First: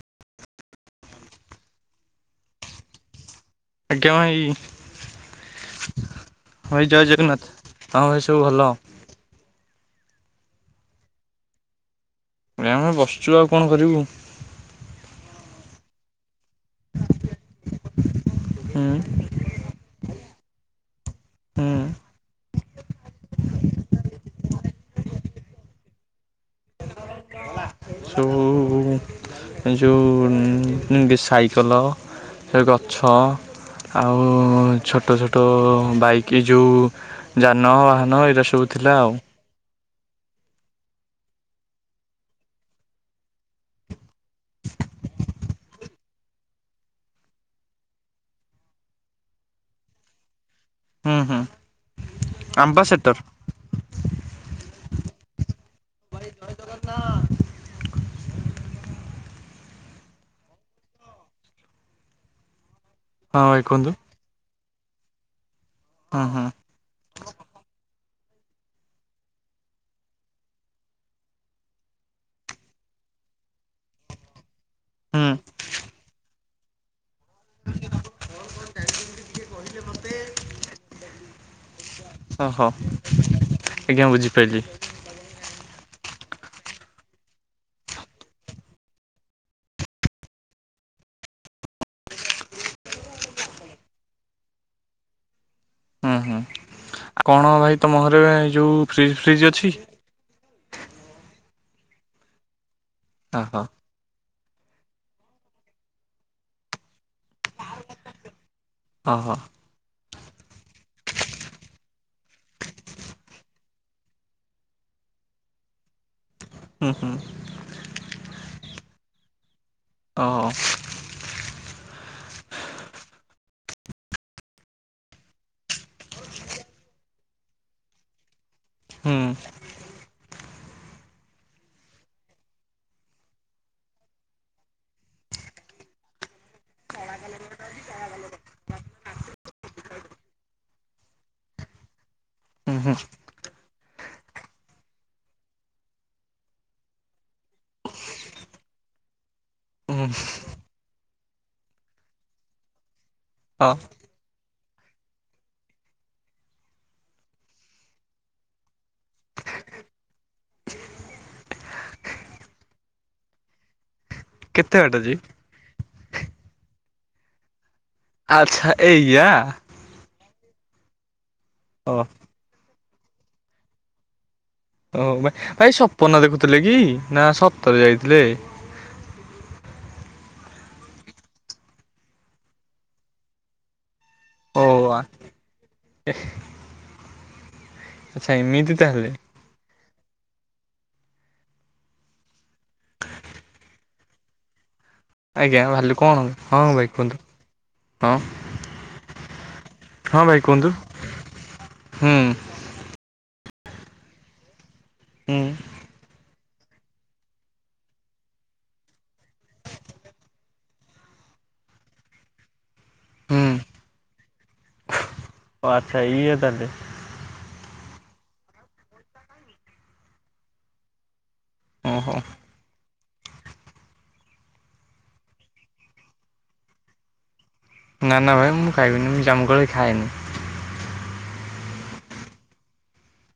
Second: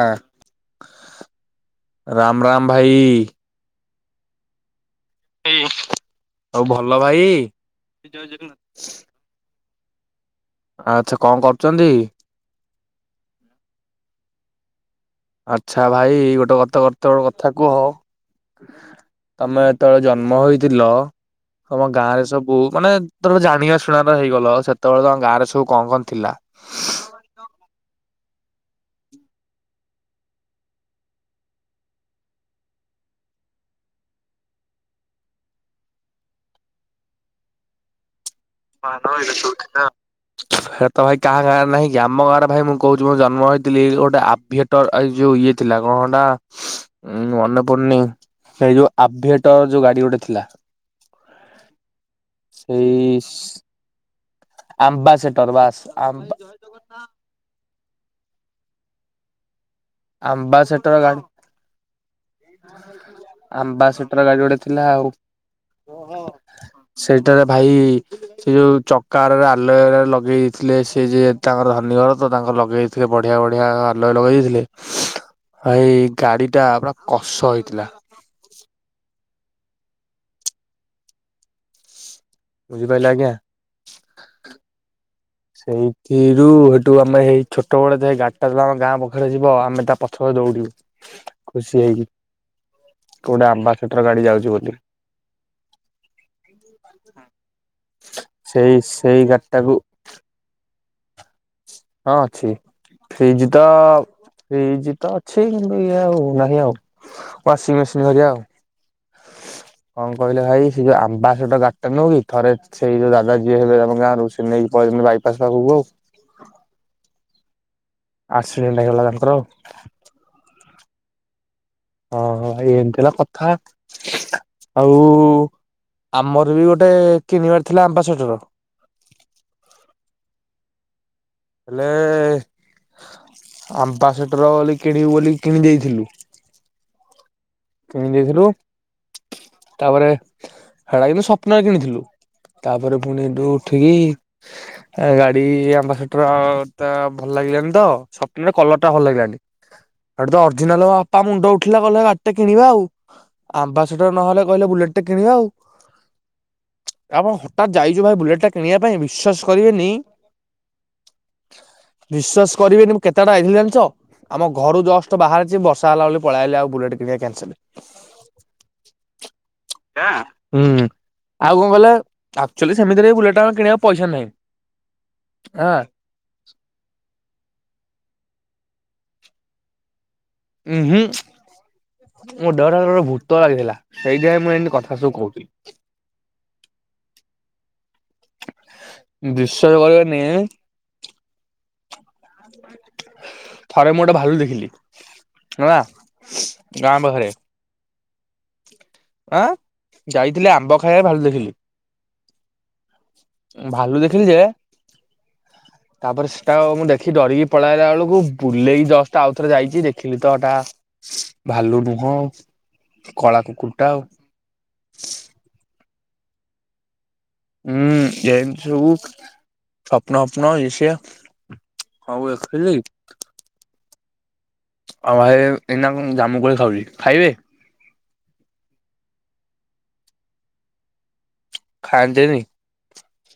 ଆ ରାମ ରାମ ଭାଇ। ଆଜ୍ଞା ଭାଇ। ଆଉ ଭଲ ଭାଇ ଜୟ ଜଗନ୍ନାଥ ହଁ ଜୟ ଭାଇ ସବୁ ଜଗନ୍ନାଥ। ଭଲ। ଆଚ୍ଛା କଣ କରୁଛନ୍ତି? ନାହିଁ ଆମେ ବସିଚୁ ଆଉ କଣ କରିବୁ? ଆଚ୍ଛା ଭାଇ ଗୋଟେ [unintelligible] ଗତର କଥା କୁହ ହୁଁ। ତମେ ଯେତେବେଳେ ଜନ୍ମ ହୋଇଥିଲ ହୁଁ ତମ ଗାଁରେ ସବୁ ମାନେ ତମେ ଜାଣିବା ଶୁଣିବାର ହେଇଗଲ ସେତେବେଳେ ତମ ଗାଁରେ ସବୁ କଣ କଣ ଥିଲା? ହେଲା ସେ ଯୋଉ ଉଁ ବି ସାଇକଲ ସେ ଗଛ ଆଉ ଛୋଟ ଛୋଟ ବାଇକି ଯୋଉ ଯାନବାହନ ଏଇଟା ସ୍ ବାହନ ଏରା ସବୁ ଥିଲା। [inaudible] ହେତ୍ ଭାଇ କାହା ଗାଁ ରେ ନାହିଁ କି ଆମ ଗାଁ ରେ ଭାଇ ମୁଁ କହୁଚି ମୁଁ ଜନ୍ମ ହେଇଥିଲି ଗୋଟେ ଆଭିଏଟର ଅଏ ଯୋଉ ଇଏ ଥିଲା କଣ ଗୋଟା ଉଁ ମନେ ପଡୁନି ସେଇ ଯୋଉ ଆଭିଏଟର ଯୋଉ ଗାଡି ଗୋଟେ ଥିଲା ହୁଁ ହୁଁ। ଆମ୍ବାସେଟର ସେଇ ଆମ୍ବା ସେଟର ବାସ ଆମ୍ବା ହଁ। ଆମ୍ବା ସେଟର ଗାଡି ହଁ ଭାଇ ଆମ୍ବା କୁହନ୍ତୁ ସେଟର ଗାଡି ଗୋଟେ ଥିଲା ଆଉ ହୁଁ ହୁଁ ସେଟାରେ ଭାଇ ସେ ଯୋଉ ଚକା ରେ ଆଲାୟ ର ଲଗେଇ ଦେଇଥିଲେ ସେ ଯଉ ତାଙ୍କର ଧନୀ ଘର ତ ତାଙ୍କର ଲଗେଇଦେଇଥିବେ। ବଢିଆ ବଢିଆ ଆଲୟ ଲଗେଇ ଦେଇ ଥିଲେ। ହୁଁ ଭାଇ ଗାଡି ଟା ପୁରା କଷ ହେଇଥିଲା। ହଁ ହ ବୁଝିପାରିଲେ ଆଜ୍ଞା। ଆଜ୍ଞା ମୁଁ ବୁଝିପାରିଲି। ସେଇଥିରୁ ହେଠୁ ଆମେ ହେଇ ଛୋଟ ବଡ ଗାଡିଟା ଆମ ଗାଁ ପାଖରେ ଯିବ ଆମେ ତା ପଛ ଦଉଡିବୁ ଖୁସି ହେଇକି। [inaudible] କୋଉଟା ଆମ୍ବା ସେଟର ଗାଡି ଯାଉଛି ବୋଧେ। ହୁଁ ହୁଁ କଣ ଭାଇ ତମ ଘରେ ସେଇ ଯୋଉ ସେଇ ଫ୍ରିଜ ଫ୍ରିଜ ଗାଡିଟାକୁ ଅଛି? ହଁ ଅଛି ଫ୍ରିଜ ଓହୋ ତ ଫ୍ରୀଜ ତ ଅଛି କିନ୍ତୁ ଇଏ ଆଉ ନାହିଁ ଆଉ ୱାସିଂ ମେସିନ ହେରୀକା। ଓହୋ କଣ କହିଲେ ଭାଇ? ସେ ଆମ୍ବା ସେଟର ଗାଡିଟା ନୁହୁ କି ଥରେ ସେଇ ଦାଦା ଯଉ ହେବେ ଆମ ଗାଁ ରୁ ସେ ନେଇକି ପଳେଇଛନ୍ତିି ବାଇ ପାସ ପାଖକୁ ଆଉ। ହୁଁ ହୁଁ। ଏକ୍ସିଡେଣ୍ଟ ହେଇଗଲା ତାଙ୍କର ଆଉ। ଓହୋ ହ ଏନ୍ତିଲା କଥା ଆଉ ଆମର ବି ଗୋଟେ କିଣିବାର ଥିଲା ଆମ୍ବା ସେଠର। ହୁଁ। ହେଲେ ଆମ୍ବା ସେଟର ବୋଲି କିଣିବୁ ବୋଲି କିଣି ଦେଇେଇଥିଲୁ। କିଣି ଦେଇଥିଲୁ ତାପରେ ହେଡା କିନ୍ତୁ ସ୍ୱପ୍ନରେ କିଣିଥିଲୁ। ହୁଁ ତାପରେ ପୁଣି ଏଠୁ ଉଠିକି ଗାଡି ଆମ୍ବା ସେଠର ଆ ତା ଭଲ ଲାଗିଲାନି ତ ସପ୍ନରେ କଲର ଟା ଭଲ ଲାଗିଲାନି ହୁଁ ତ ଅର୍ଜିନାଲ ମୋ ବାପା ମୁଣ୍ଡ ଉଠିଲା ଗଲେ କିଣିବା ଆଉ ହୁଁ ଆମ୍ବାସଟର ନହେଲେ କହିଲେ ବୁଲେଟ ଟେ କିଣିବା ଆଉ। [unintelligible] ହଠାତ ଯାଇଛୁ ଭାଇ ବୁଲେଟ ଟା କିଣିବା ପାଇଁ ବିଶ୍ବାାସ କରିବେନି ବିଶ୍ୱାସ କରିବେନି ମୁଁ କେତେବାଟ ଆଇଥିଲି ଜାଣିଛ? ଆମ କେତେ ଘରୁ ବାଟ ଯେ ଜଷ୍ଟ ବାହାରିଛି ବର୍ଷା ହେଲା ବୋଲି ପଳେଇଆଇଲି ଆଉ ବୁଲେଟ କିଣିବା କ୍ୟାନସେଲ। ଆଚ୍ଛା ଏଇଆ। ହୁଁ ଆଉ କଣ କଲେ ଓ ଆକ୍ଚୁଆଲି ସେମିତିରେ ବୁଲେଟା ଆମେ କିଣିବାକୁ ପଇସା ନାହିଁ। ଓ ଭାଇ ଭାଇ ହଁ ସପନ ଦେଖୁଥିଲେ କି ନା ସତରେ ଯାଇଥିଲେ। ଥିଲେ। ଉଁ ହୁଁ ମୋ [unintelligible] ଗୋଟେ ଭୂତ ଆଇଥିଲା। ସେଇଥିାଇଁ ମୁଁ ଓ ଏମିତି କଥା ସବୁ କହୁଥିଲି। ଆଚ୍ଛା ଏମିତି ତାହେଲେ ବିଶ୍ୱାସ କରିବନିି ଥରେ ମୁଁ ଗୋଟେ ଭାଲୁ ଦେଖିଲି। ଆଜ୍ଞା ହେଲା ଭାଲୁ କଣ ହେବ ହଁ ଭାଇ ଗାଁ କୁହନ୍ତୁ ପାଖରେ ହଁ ଆଁ ହଁ ଭାଇ ଯାଇଥିଲି କୁହନ୍ତୁ ଆମ୍ବ ଖାଇବାକୁ ଭାଲୁ ଦେଖିଲି। ହୁଁ ଭାଲୁ ଦେଖିଲି ଯେ ହୁଁ ତାପରେ ସେ [unintelligible] ମୁଁ ଦେଖି ଡରିକି ପଳେଇଲା ବେଳକୁ ବୁଲେଇକି ଜଷ୍ଟ ଆଉଥରେ ଯାଇଛି ଦେଖିଲି ତଟା ଭାଲୁ ନୁହଁ ଆଉ କଳା ହୁଁ କୁକୁରଟା ଆଉ। ଓ ଆଚ୍ଛା ଏଇୟା ତାଲେ। ହୁଁ ଏମିତି ସବୁ ସ୍ବପ୍ନ ଫୋପନ ଇଏ ସିଏ ଓହୋ ହଉ ଏ ଖିଲି ଆଉ ଭାଇ ଏ ଏଇନା କ ମୁଁ ଜାମୁ କୋଳି ଖାଉଛି ଖାଇବେ? ନା ନା ଭାଇ ମୁଁ ଖାଇବିନି ମୁଁ ଜାମୁ କୋଳି ଖାଏନି। ଖାନ୍ତିନି?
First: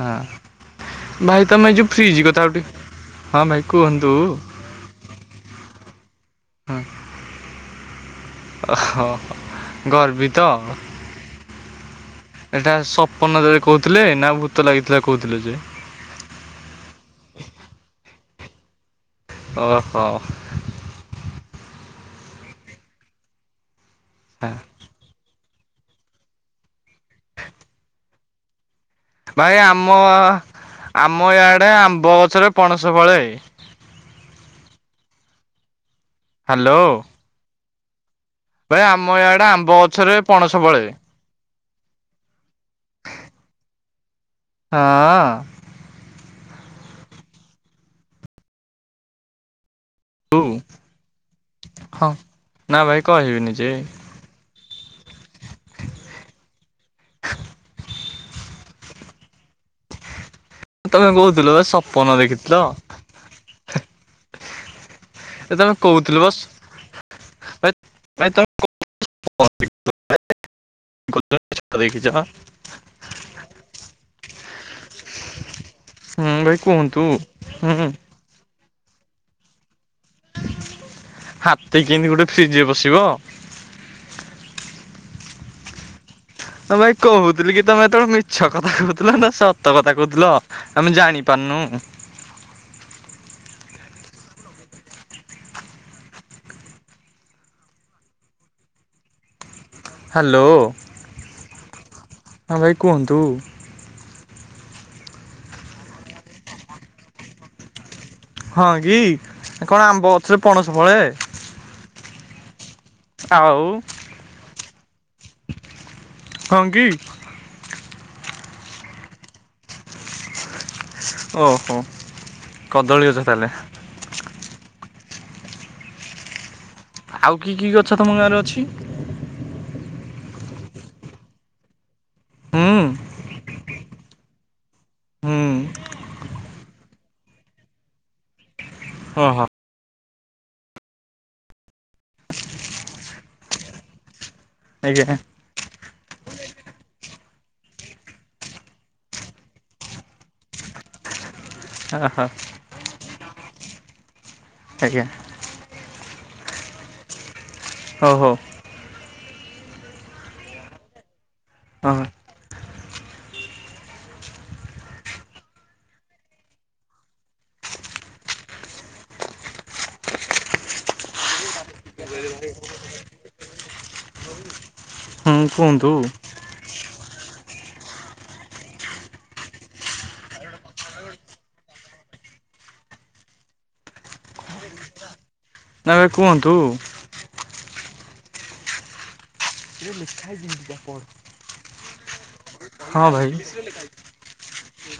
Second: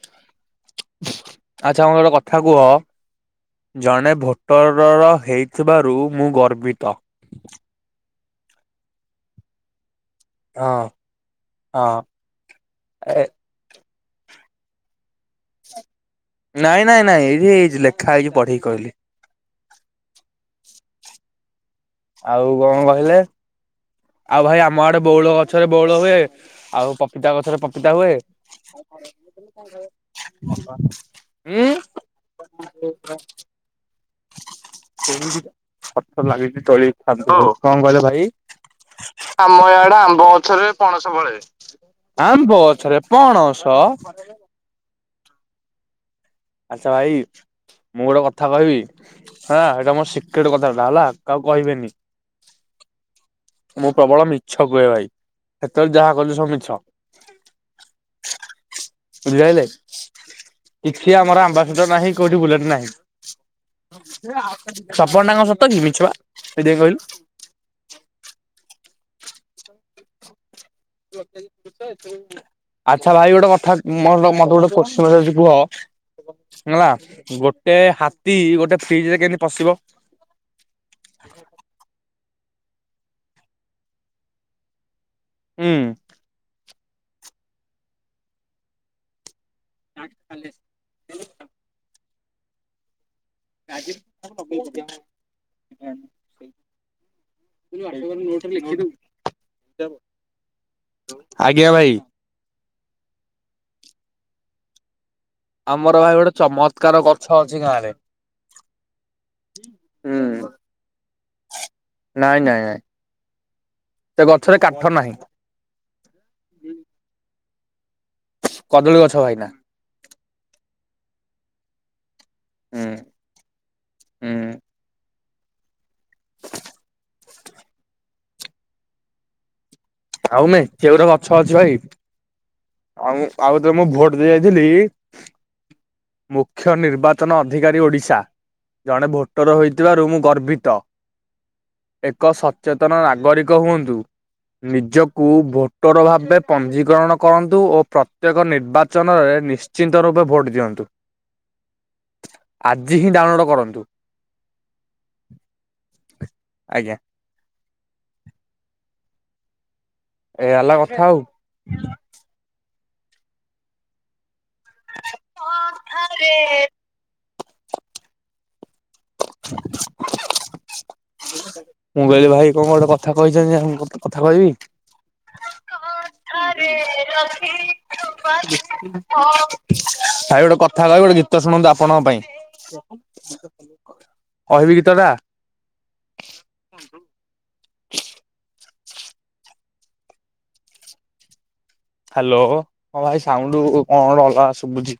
ହଁ ଭାଇ ତମେ ଆଚ୍ଛା ଯୋଉ ମତେ ଗୋଟେ ଫ୍ରିଜ କଥା କୁହ ଆଉଠି ଜଣେ ଭୋଟରର ହେଇଥିବାରୁ ମୁଁ ଗର୍ବିତ। ଓହୋ ଗର୍ବିତ? ହଁ ହଁ ଏଟା ଏ ସପନରେ କହୁଥିଲେ ନା ଭୂତ ଲାଗିଥିଲା କହୁଥିଲେ ଯେ? ବଢ଼େଇ କହିଲେ ଅହ ଆଉ କଣ କହିଲେ ଆଉ ଭାଇ ଆମ ଆଡେ ବଉଳ ଗ ଗଛରେ ବଉଳ ହୁଏ ଆଉ ପପିତା ଗଛରେ ପପିତା ହୁଏ। ଭାଇ ଆମ ଆମ ୟାଡେ ଉଁ ଆମ୍ବ ଗଛରେ ପଣସ ଫଳେ। କଣ କହିଲ ହ୍ୟାଲୋ ଭାଇ? ଆମ ୟାଡେ ଭାଇ ଆମ ଇଆଡେ ଆମ୍ବ ପଣସ ଗଛରେ ଫଳେ। ପଣସଫଳେ। ଆମ୍ବ ଗଛରେ ପଣସ? ହଁ। ଆଚ୍ଛା ଭାଇ ମୁଁ ଗୋଟେ କଥା କହିବି? ହଁ। ଏଟା ମୋର ସିକ୍ରେଟ କଥା ଟା ହେଲା କାହାକୁ କହିବେନି। ହଁ ନା ଭାଇ କହିବିନି ଯେ ମୁଁ ପ୍ରବଳ ମିଛ କୁହେ ଭାଇ ସେତେବେଳେ ଯାହା କହିଲି ସବୁ ମିଛ। ଵୁଝିପାଇଲେ ତମେ କିଛି ଆମର କହୁଥିଲ ବା ଆମ୍ବାସେଟର ସପନ ନାହିଁ କୋଉଠି ଦେଖିଥିଲ ବୁଲେଟ ନାହିଁ। ସପନଟା କଣ ଏ ସତ ତମେ କି ମିଛୁ ପା କହୁଥିଲ ବା ସେଥିପାଇଁ କହିଲୁ। ଭାଇ [unintelligible] ଦେଖିଛ ହୁଁ ଆଚ୍ଛା ଭାଇ ଗୋଟେ କଥା ମ ତ ମତେ ଗୋଟେ ପ୍ରଶ୍ନ ପଚାରୁଛି କୁହ ଭାଇ ହେଲା। କୁହନ୍ତୁ। ହୁଁ ଗୋଟେ ହାତୀ ଗୋଟେ ଫ୍ରିଜରେ କେମିତି ପସିବ? ହାତୀ କେମିତି ଗୋଟେ ଫ୍ରିଜରେ ପସିବ? ହୁଁ। ହଁ ଭାଇ କହୁଥିଲି କି ତମେ ହେତେବେଳେ ମିଛ କଥା କହୁଥିଲ ନା ସତ ସତ କଥା କହୁଥିଲ ଆମେ ଜାଣି ପାରୁନୁ। ଆଜି [unintelligible] ଅଟ ନଟ ଲେଖୁ ହ୍ୟାଲୋ ଆଜ୍ଞା ଭାଇ। ହଁ ଭାଇ କୁହନ୍ତୁ? ଆମର ଭାଇ ଗୋଟେ ଚମତ୍କାର ଗଛ ଅଛି ଗାଁ ରେ ହଁ କି କଣ ଆମ୍ବ ହୁଁ ଗଛରେ ପଣସ ଫଳେ ନାଇଁ ନାଇଁ ନାଇଁ ଆଉ ସେ ଗଛରେ କାଠ ନାହିଁ। ହଁ କି କଦଳୀ ଗଛ ଭାଇନା। ଓହୋ କଦଳୀ ଗଛ ତାହେଲେ? ହଁ। [unintelligible] ଆଉ କି କି ଗଛ ତମ ଗାଁରେ ଅଛି? ଆଉ ମେଞ୍ଚେ ଗୁରେ ଗଛ ଅଛି ଭାଇ। ହୁ। ଆଉ ଆଉ ତେବେଳେ ମୁଁ ଭୋଟ ଦେଇ ଯାଇଥିଲି ହୁଁ ମୁଖ୍ୟ ନିର୍ବାଚନ ଅଧିକାରୀ ଓଡ଼ିଶା ଜଣେ ଓହୋ ଭୋଟର ହୋଇଥିବାରୁ ମୁଁ ଗର୍ବିତ। ଏକ ସଚେତନ ନାଗରିକ ହୁଅନ୍ତୁ। ଆଜ୍ଞା ନିଜକୁ ଭୋଟର ଭାବେ ପଞ୍ଜୀକରଣ କରନ୍ତୁ ଓ ପ୍ରତ୍ୟେକ ନିର୍ବାଚନରେ ନିଶ୍ଚିତ ରୂପେ ଭୋଟ୍ ଦିଅନ୍ତୁ। ଓହୋ ଆଜି ହିଁ ଡାଉନଲୋଡ୍ କରନ୍ତୁ। ଆଜ୍ଞା। ଆଜ୍ଞା। ହଉ ହଉ। ଏଇଆ ହେଲା କଥା ଆଉ। ହଁ। ହ ଆରେ [inaudible] ମୁଁ କହିଲି ଭାଇ କଣ ଗୋଟେ କଥା କହିଛନ୍ତି [unintelligible] କଥା କହିବି। ହଁ କୁହନ୍ତୁ। [unintelligible] ଭାଇ ଗୋଟେ କଥା କହିବି ଗୋଟେ ଗୀତ ଶୁଣନ୍ତୁ ଆପଣଙ୍କ ପାଇଁ। କହିବି ଗୀତଟା? ନା ଭାଇ କୁହନ୍ତୁ। ଏ ମିଠା ଜିନଷ କଣ? ହାଲୋ ହଁ ଭାଇ ସାଉଣ୍ଡୁ କଣ ଅଲଗା ଶୁଭୁଛି।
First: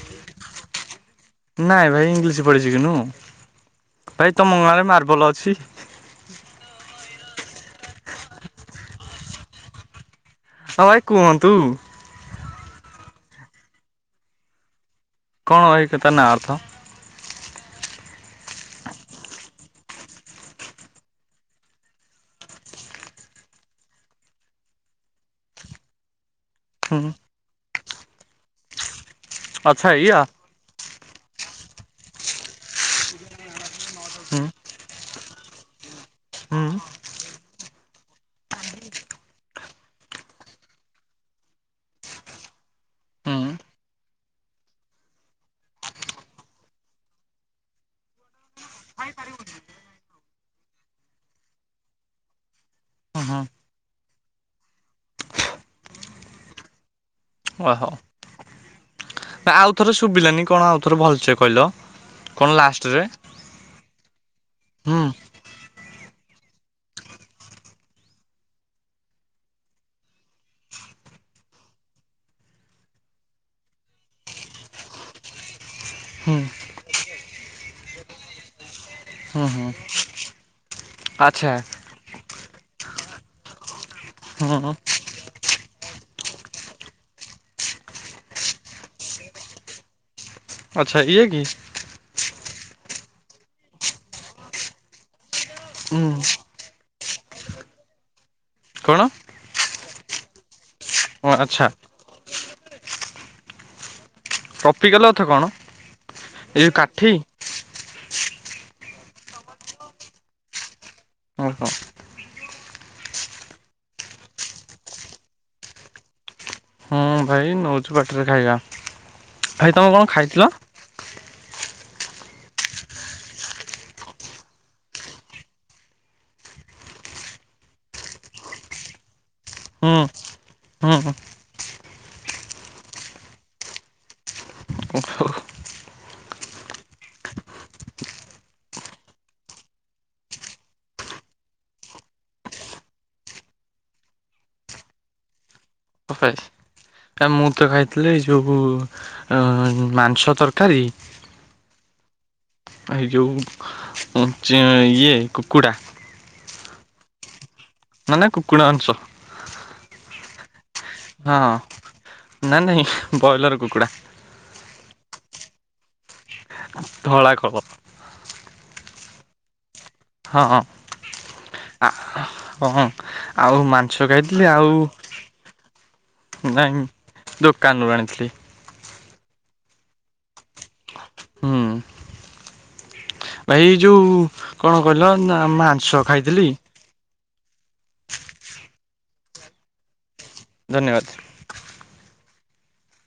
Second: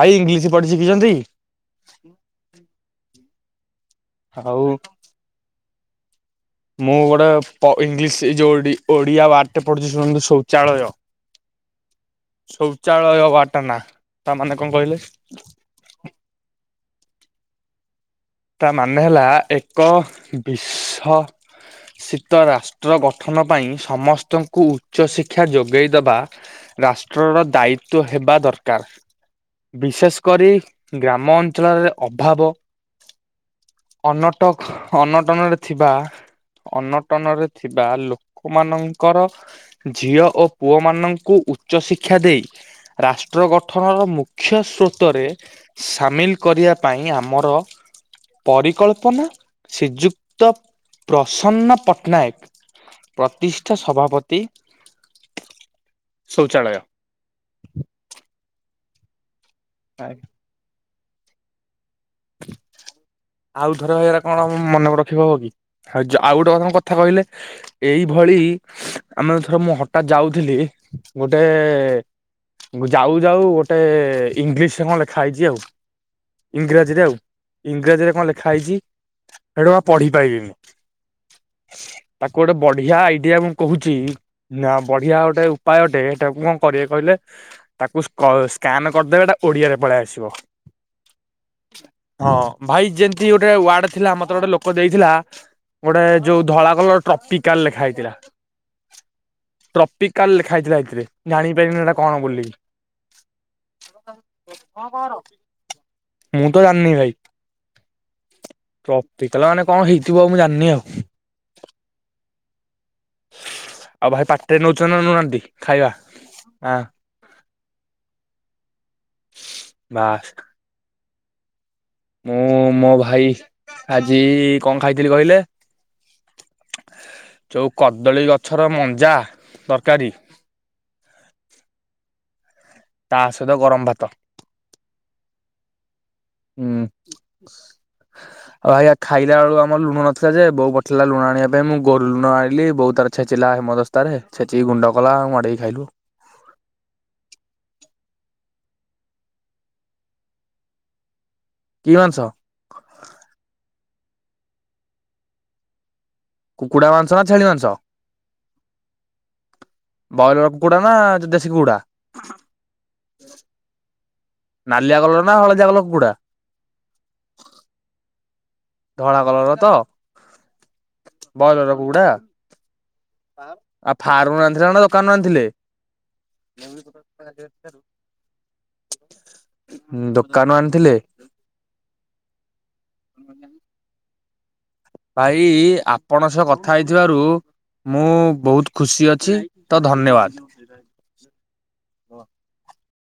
ଭାଇ ଇଂଲିଶ ପଢି ଶିଖିଛନ୍ତି। ନାଇଁ ଭାଇ ଇଂଲିଶ ପଢି ଶିଖିନୁ। ଭାଇ ତମ ଆଉ ଗାଁରେ ମାର୍ବଲ ଅଛି। ମୁଁ ଗୋଟେ ପ ଇଂଲିଶି ଏ ଯୋଉ ଓଡି ଓଡିଆ ୱାର୍ଡ ଟେ ପଢୁଛି ଶୁଣନ୍ତୁ ସ ହଁ ଭାଇ କୁହନ୍ତୁ। ଶୌଚାଳୟ ୱାର୍ଡ ତା ନା ତା ମାନେ କଣ କହିଲେ? କଣ ଭାଇ ତା ନାଁ ଅର୍ଥ ତା ମାନେ ହେଲା ଏକ ବିଶ ଶିତ ରାଷ୍ଟ୍ର ଗଠନ ପାଇଁ ସମସ୍ତଙ୍କୁ ଉଚ୍ଚଶିକ୍ଷା ଯୋଗେଇ ଦବା ହୁଁ ରାଷ୍ଟ୍ରର ଦାୟିତ୍ଵ ହେବା ଦରକାର, ଆଚ୍ଛା ଏଇଆ ବିଶେଷ କରି ଗ୍ରାମ ଅଞ୍ଚଳରେ ଅଭାବ [inaudible] ହୁଁ ଅନଟକ୍ ଅନଟନରେ ଥିବା ହୁଁ ଅନଟନରେ ଥିବା ଲୋକ ମାନଙ୍କର ଝିଅ ଓ ପୁଅ ମାନଙ୍କୁ ଉଚ୍ଚ ଶିକ୍ଷା ଦେଇ ହୁଁ ରାଷ୍ଟ୍ର ଗଠନର ମୁଖ୍ୟ ସ୍ରୋତରେ ସାମିଲ କରିବା ପାଇଁ ଆମର ପରିକଳ୍ପନା ଶ୍ରୀଯୁକ୍ତ ପ୍ରସନ୍ନ ପଟ୍ଟନାୟକ, ହୁଁ ପ୍ରତିଷ୍ଠା ସଭାପତି ଶୌଚାଳୟ। ଓହୋ ନା ଆଉଥରେ ଶୁଭିଲାନି କଣ ଆଉଥରେ ଭଲସେ କହିଲ କଣ ଲାଷ୍ଟରେ ଆଉଥରେ ହେରା କଣ ମନେ ହୁଁ ରଖି ହବ କି? ଆଉ ଯୋ ଆଉ ଗୋଟେ କଣ କଥା କହିଲେ ଏଇଭଳି ଆମେ ଥରେ ମୁଁ ହଠାତ୍ ଯାଉଥିଲି ଗୋଟେ ଗୁ ଯାଉ ଯାଉ ଗୋଟେ ଇଂଲିଶରେ କଣ ଲେଖା ହେଇଚି ଆଉ। ହୁଁ ଇଂରାଜୀରେ ଆଉ ଇଂରାଜୀରେ କଣ ଲେଖା ହେଇଚି ହୁଁ ହୁଁ ତାକୁ ଆଉ ପଢି ପାଇଲିନି। ଆଚ୍ଛା ତାକୁ ଗୋଟେ ବଢିଆ ଆଇଡିଆ ମୁଁ କହୁଚ ଚି ହୁଁ ନା ବଢିଆ ଗୋଟେ ଉ ପାୟ ଅଟେ ସେଟାକୁ କଣ କରିବେ କହିଲେ ତାକୁ ସ୍କ ସ୍କାନ କରଦେବେ ସେଟା ଓଡ଼ିଆରେ ପଳେଇ ଆସିବ। ଆଚ୍ଛା ଇଏ କି। ହଁ ଭାଇ ଯେମତି ଗୋଟେ ୱାର୍ଡ ଥିଲା ମତେ ଗୋଟେ ଲୋକ ଦେଇଥିଲା ଗୋଟେ ହୁଁ ଯୋଉ ଧଳା କଲର ଟ୍ରପିକାଲ ଲେଖା ହେଇଥିଲା କଣ ଟ୍ରପିକାଲ ଲେଖା ହେଇଥିଲା ସେଥିରେ। ଜାଣି ଆଚ୍ଛା ପାଇଲିନି ସେଟା କଣ ବୋଲି। ଟପିକାଲ ଅର୍ଥ କଣ ମୁଁ ତ ଏଇ ଯୋଉ ଜାଣନି କାଠି ଭାଇ। ଟ୍ରପିକାଲ ମାନେ କଣ ହେଇଥିବ ମୁଁ ଜାଣନି ଆଉ। ଅ ହ। ଆଉ ଭାଇ ପାଟିରେ ନଉଛନ୍ ନା ନଉ ନାହାନ୍ତି ଖାଇବା? ଆଁ ହଁ ଭାଇ ନଉଛୁ ପାଟିରେ ଖାଇବା। ଭାଇ ତୋମେ କଣ ବାସ୍ ଖାଇଥିଲ? ମୁଁ ମୋ ଭାଇ ଆଜି କଣ ଖାଇଥିଲି କହିଲେ ଯୋଉ କଦଳୀ ଗଛର ମଞ୍ଜା ତରକାରୀ ହଁ, ହଁ। ତା ସହିତ ଗରମ ଭାତ। [inaudible] ହୁଁ। ଆଉ ଭାଇଆ ଖାଇଲା ବେଳୁ ଆମର ଲୁଣ ନଥିଲା ଯେ ବୋଉ ପଠେଇଲା ଲୁଣ ଆଣିବା ପାଇଁ ମୁଁ ଗ-ଲୁଣ ଆଣିଲି ବୋଉ ତାର ଛେଚିଲା ହେମଦସ୍ତାରେ ଛେଚିକି ଗୁଣ୍ଡ କଲା ମଡେଇ ଖାଇଲୁ। କମ ମୁଁ ତ ଖାଇଥିଲି ଯୋଉ ଅଁ, ମାଂସ ତରକାରୀ। କି ମାଂସ? ହେଇ ଯୋଉ ଉଁ, ଚେଁ ଇଏ କୁକୁଡ଼ା। କୁକୁଡ଼ା ମାଂସ ନା ଛେଳି ମାଂସ? ମାନେ କୁକୁଡ଼ା ମାଂସ। ବଏଲର କୁକୁଡା ନା ଯୋ ହଁ ଦେଶୀ କୁକୁଡା? ନା ନାଇଁ ବ୍ରଏଲର କୁକୁଡ଼ା ନାଲିଆ କଲର୍ ନା ହଳଦିଆ କଲର୍ କୁକୁଡ଼ା? ଧଳା କଲ ଧଳା କଲର୍ ର ତ? ହଁ, ବଏଲର ଆ, କୁକୁଡା ହଁ। ଆଉ ମାଂସ ଫାର୍ମରୁ ଖାଇଥିଲି। ଆଣିଥିଲେ ଆଉ ନା ଦୋକାନରୁ ଆଣିଥିଲେ ନାଇଁ। ଦୋକାନରୁ ଆଣିଥିଲି। ହୁଁ, ଦୋକାନ ଆଣିଥିଲେ? ହୁଁ। ଭାଇ ଏ ଯୋଉ କଣ କହିଲ ନା ଭାଇ ମାଂସ ଆପଣ ସହ ଖାଇଥିଲି କଥା ହେଇଥିବାରୁ ମୁଁ ବହୁତ ଖୁସି ଅଛି ତ ଧନ୍ୟବାଦ୍। ଧନ୍ୟବାଦ। [unintelligible]